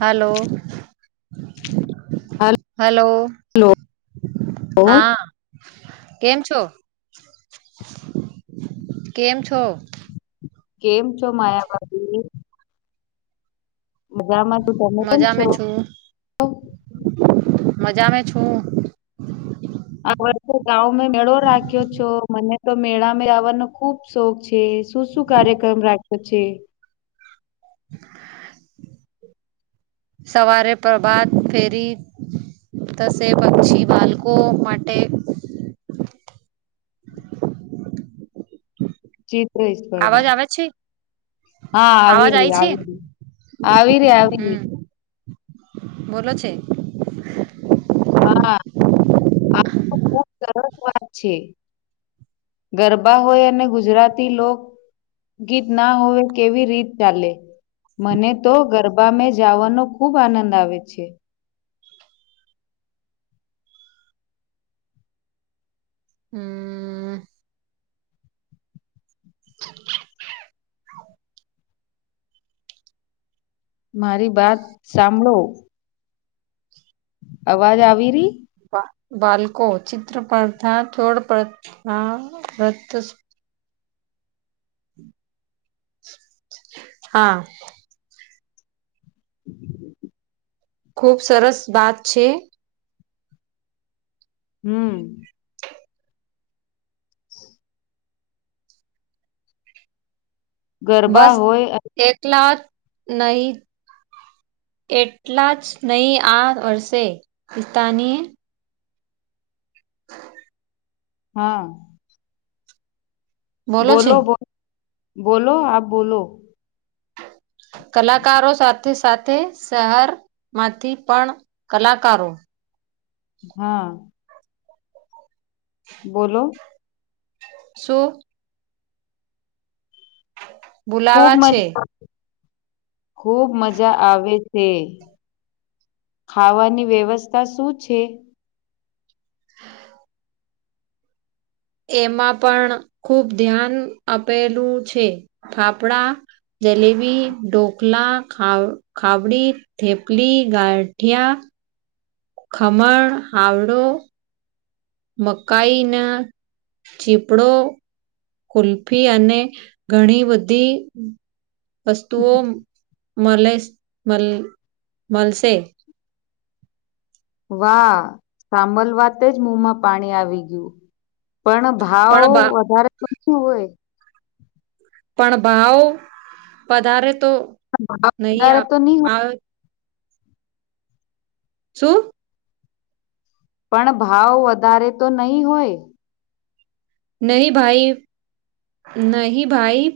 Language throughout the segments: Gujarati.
હાલો! હલો હલો હા કેમ છો,? કેમ છો.? કેમ છો મારા ભાભી? છું તમે કેમ મજા મે છો છું મજા મે છું. આ વર્ષે તો ગાંવ મે મેળો રાખ્યો છો. મને તો મેળા મે આવવાનો ખુબ શોખ છે. શું શું કાર્યક્રમ રાખ્યો છે.? સવારે પ્રભાત બાદ ફેરી, થસે, પછી બાળકો માટે ચી અવાજ આવે છે. હા આવી અવાજ આય રહી છે આવી આવી રહી આવી ર. હમ બોલો છે. હા આ તો ખૂબ સરસ વાત છે. ગરબા હોય અને ગુજરાતી લોક ગીત ના હોવે કેવી રીત ચાલે. મને તો ગરબા મે જવાનો ખુબ આનંદ આવે છે. હમ્મ. [inaudible] મારી બાત સાંભળો. અવાજ આવી રહી. બાળકો ચિત્ર પ્રથા, છોડપથા વત હા. [inaudible] ખુબ સરસ બાત છે. હમ્મ. [inaudible] ગરબા બસ હોય એકલા નહી. એટલા જ નહી આ વર્ષે. [unintelligible] હા. બોલો બો બોલો આપ બોલો. કલાકારો સાથે સાથે શહર માંથી પણ કલાકારો. હા. બોલો. શું? ખૂબ બોલાવા છે મઝા ખૂબ મજા આવે છે. ખાવાની વ્યવસ્થા શું છે. એમાં પણ ખુબ ધ્યાન આપેલું છે ફાફડા જલેબી, ઢોકલા ખા ખાબડી થેપલી, ગાંઠિયા, ખમણ હાવડો મકાઈના ચીપડો કુલ્ફી અને ઘણી બધી વસ્તુઓ મળે મલ મળશે. વાહ સાંભલ વાતે જ મોમાં પાણી આવી ગીયું. પણ ભાવ પણ ભા વધારે પડતું હોય. પણ ભાવ વધારે તો ભાવ નહી વધારે આવે તો નહી હોય આવ શું? પણ ભાવ વધારે તો નહી હોય. નહી ભાઈ નહી ભાઈ.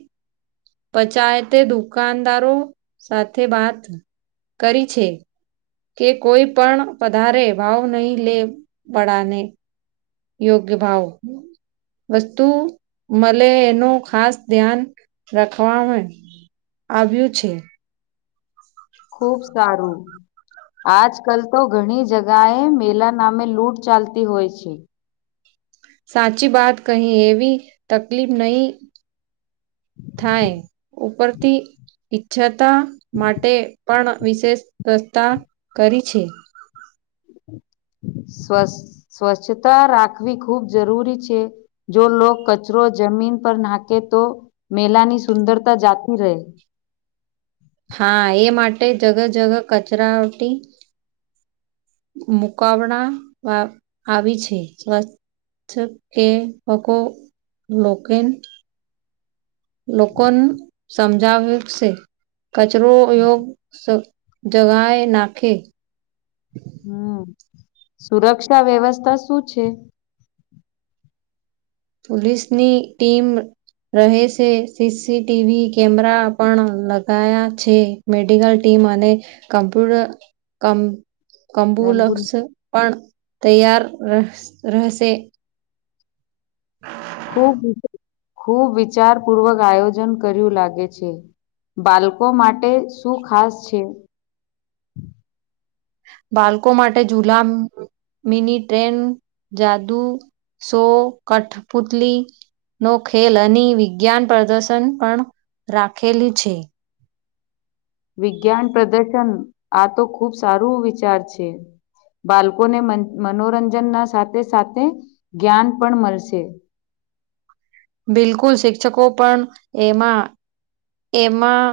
પચાયતે દુકાનદારો સાથે વાત કરી છે. કે કોઈ પણ વધારે ભાવ નહીં લે પળને. યોગ્ય ભાવ. વસ્તુ મલે એનું ખાસ ધ્યાન રાખવાવણે. આવ્યું છે. ખૂબ સારું. આજ કલ તો ઘણી જગાએ મેલા નામે લૂંટ ચાલતી હોય છે. સાચી વાત કહી એવી તકલીફ નહી. થાય ઉપરથી ઈચ્છાતા માટે. પણ વિશેષ વ્યવસ્થા કરી છે. સ્વ સ્વચ્છતા રાખવી ખૂબ જરૂરી છે. જો લોક કચરો જમીન પર નાકે તો મેલાની સુંદરતા જાતી રહે. હા એ માટે જગ જગ કચરા ઓટી મુકાવના વા આવી છે. સ્વ [unintelligible] લોકોન સમજાવ્યું છે. કચરો યોગ્ય જગ્યાએ નાખે. હમ સુરક્ષા વ્યવસ્થા શું છે? પોલીસની ટીમ રહે છે, સીસી ટીવી કેમેરા પણ લગાયા છે. મેડિકલ ટીમ અને કમપ્યુટર કમ કંબુલક્ષ એમ્બ્યુલન્સ પણ તૈયાર રહેશે. હા [unintelligible] ખૂબ ખૂબ વિચાર પૂર્વક આયોજન કર્યું લાગે છે. બાલકો માટે શું ખાસ છે? બાલકો માટે જુલામ મિની ટ્રેન, જાદુ, શો, કઠપુતલી નો ખેલ અને વિજ્ઞાન પ્રદર્શન પણ રાખેલું છે. વિજ્ઞાન પ્રદર્શન આ તો ખુબ સારું વિચાર છે. બાળકોને મનોરંજનના સાથે સાથે જ્ઞાન પણ મળશે. બિલકુલ શિક્ષકો પણ એમાં એમાં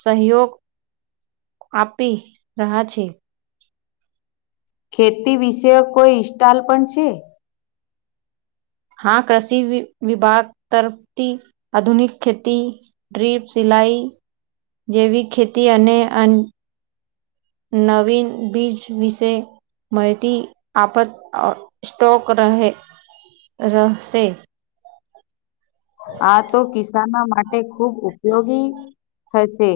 સહયોગ આપી રહ્યા છે. ખેતી વિશેક કોઈ હીસ્ટાલ પણ છે? હા કૃષિ વિભાગ તરફથી આધુનિક ખેતી ડ્રીપ, સિલાઈ જેવી ખેતી અને અન નવીન બીજ વિશે માહિતી આપત સ્ટોક રહે રહેશે. આ તો કિસાનો માટે ખૂબ ઉપયોગી થશે.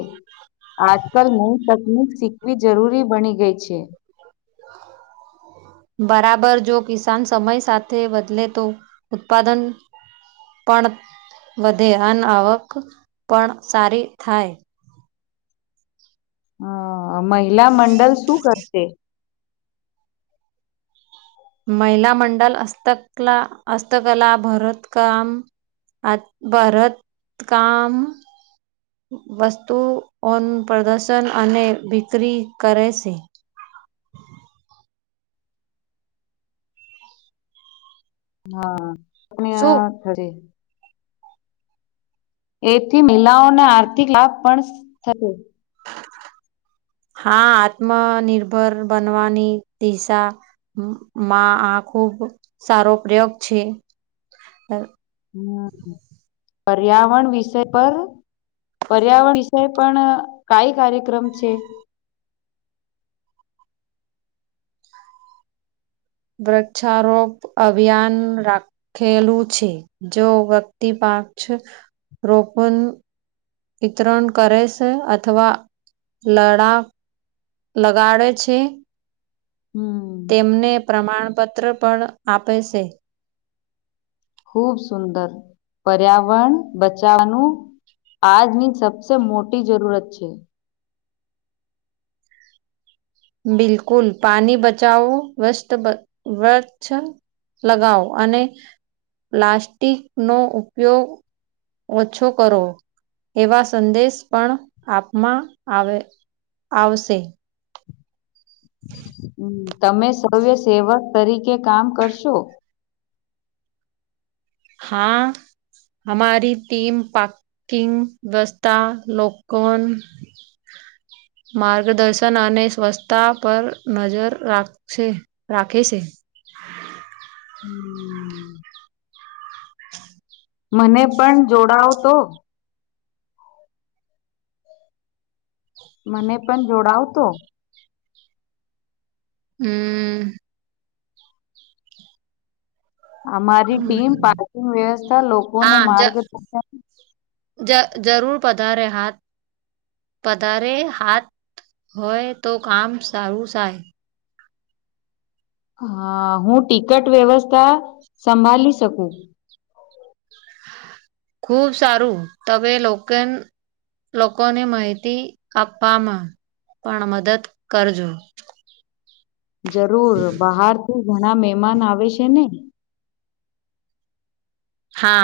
આજકાલ નવી તકનક શીખવી જરૂરી બની ગઈ છે. [unintelligible] બરાબર જો કિસાન સમય સાથે બદલે તો ઉત્પાદન પણ વધે, અન આવક પણ સારી થાય. હહ મહિલા મંડલ શું કરશે? મહિલા મંડલ હસ્તકલા હસ્તકલા, ભરત કામ. આત ભરત કામ વસ્તુઓનું પ્રદર્શન અને વિકરી કરે છે. હા અને શું આ કરે એથી મીલાઓને આર્થિક લાભ પણ થયે. હા આત્મનિર્ભર બનવાની દિશા માં આ ખુબ સારો પ્રયોગ છે. હ પર્યાવરણ વિષય પર પર્યાવરણ વિષય પણ કાઈ કાર્યક્રમ છે? વૃક્ષારોપ અભિયાન રાખ ખેલું છે જો વ્યક્તિ પાક્ષ રોપન વિતરણ કરે છે અથવા લડાક લગાડે છે. હમ તેમને પ્રમાણપત્ર પણ આપે છે. ખુબ સુંદર પર્યાવરણ બચાવાનું આજની સબસે મોટી જરૂરત છે. બિલકુલ પાણી બચાવો વસ્ત બ વરછ લગાવો અને પ્લાસ્ટિક નો ઉપયોગ ઓછો કરો, એવા સંદેશ પણ આપમાં આવે આવશે. હમ્મ તમે સવ્ય સેવક તરીકે કામ કરશો. હા હમારી ટીમ પા કિંગ વસ્તા લોકોન માર્ગદર્શન અને સ્વચ્છતા પર નજર રાખછે રાખે છે. હમ [inaudible] મને પણ જોડાવ તો મને પણ જોડાવતો હમ્મ હમ્મ અમારી ટીમ પાર્કિંગ વ્યવસ્થા લોકોને હા જ માર્ગદર્શન જ જરૂર પધારે હા પધારે હાથ હોય તો કામ સારું સાય હ હું ટિકટ વ્યવસ્થા સંભાલિ શકું. ખુબ સારું તમે લોકન લોકોને માહિતી આપવામાં પણ મદદ કરજો. જરૂર બહાર થી ઘણા મેમાન આવે છે ને હા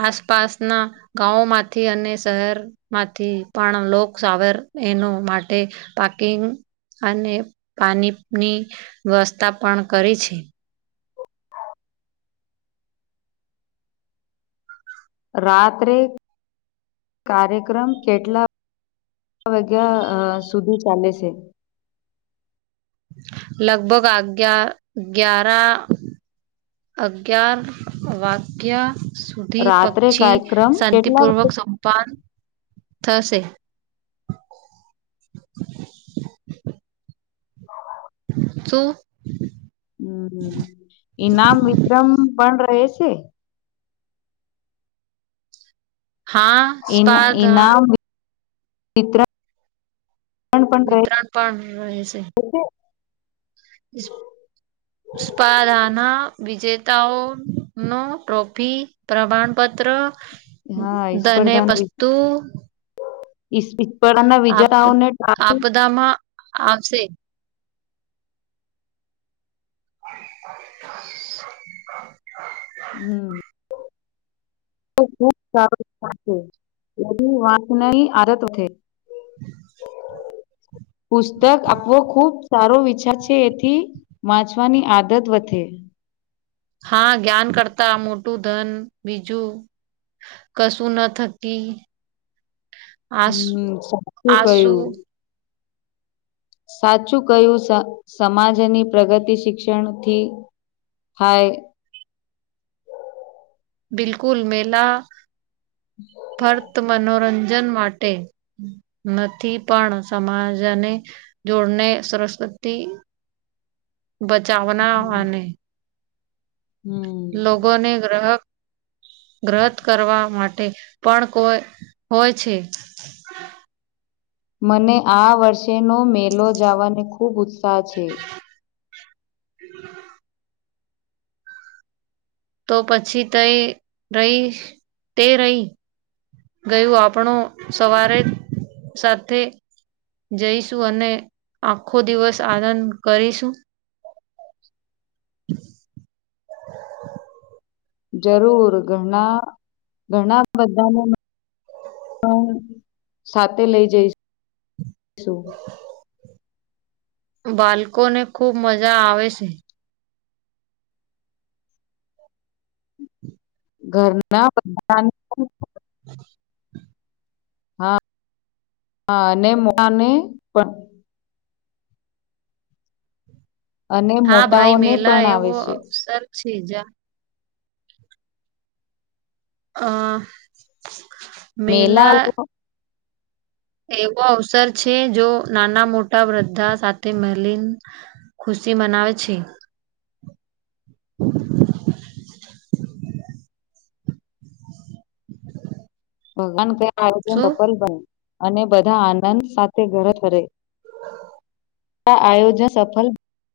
આસપાસના ગાઓ માંથી અને શહેર માંથી પણ લોકસાવર એનું માટે પાર્કિંગ અને પાણીની વ્યવસ્થા પણ કરી છે. રાત્રે કાર્યક્રમ કેટલા વાગ્યા અ સુધી ચાલે છે. લગભગ અગયાર ગ્યારા અગિયાર વાગ્યા સુધી રાત્રે પક્છી કાર્યક્રમ કેટલા શાંતિપૂર્વક સંપાન થશે. શું? હમ્મ ઈનામ વિતરણ પણ રહે છે. હા ઇના સ્પર્ધા ઇનામ વી વીત્રણ વિતરણ પણ રહે છે. [inaudible] [inaudible] સ્પાધાના વિજેતાઓ નો ટ્રોફી પ્રમાણપત્ર હા ધને સ્પર્ધાના પસ્તુ [unintelligible] આપ વિજેતાઓને આપદામાં આવશે. [inaudible] હમ્મ. [unintelligible] આદત ઉઠે પુસ્તક આપવો ખુબ સારો વિચાર છે એથી વાંચવાની આદત વધે. હા જ્ઞાન કરતા મોટું ધન બીજું કશું ન થકી આસું હમ સાચું આસુ કહ્યું સાચું કયું સ સમાજની પ્રગતિ શિક્ષણ થી થાય બિલકુલ મેલા ફરત. મનોરંજન માટે નથી પણ સમાજ અને. જોડને સરસ્વતી. [inaudible] બચાવના અને. હમ્મ. લોકો ને ગ્રહક વ્રત કરવા માટે. પણ કોઈ હોય છે. મને આ વર્ષેનો મેલો જવાની ખુબ ઉત્સાહ છે. [inaudible] તો પછી તઈ રહી તે રહી. ગયું આપણો સવારે જ સાથે. જઈશું અને આખો દિવસ આનંદ કરીશું. જરૂર ઘણા ઘણા બધાને પણ સાથે લઈ જઈશું. બાળકો ને ખુબ મજા આવે છે. ઘરના બધાને. પણ. [inaudible] હા હા અને મોટા ને પણ. અને હા ભાઈ મોટાઓને મેલા પણ આવે એવો છે. અવસર છે જ અ. મેલા એવો અવસર છે જો નાના મોટા બધા સાથે મળીને ખુશી મનાવે છે. [inaudible] ભગવાન કરે આ આયોજન શું સફલ બને અને બધા આનંદ સાથે ઘરે ફરે. [inaudible] આ આયોજન સફલ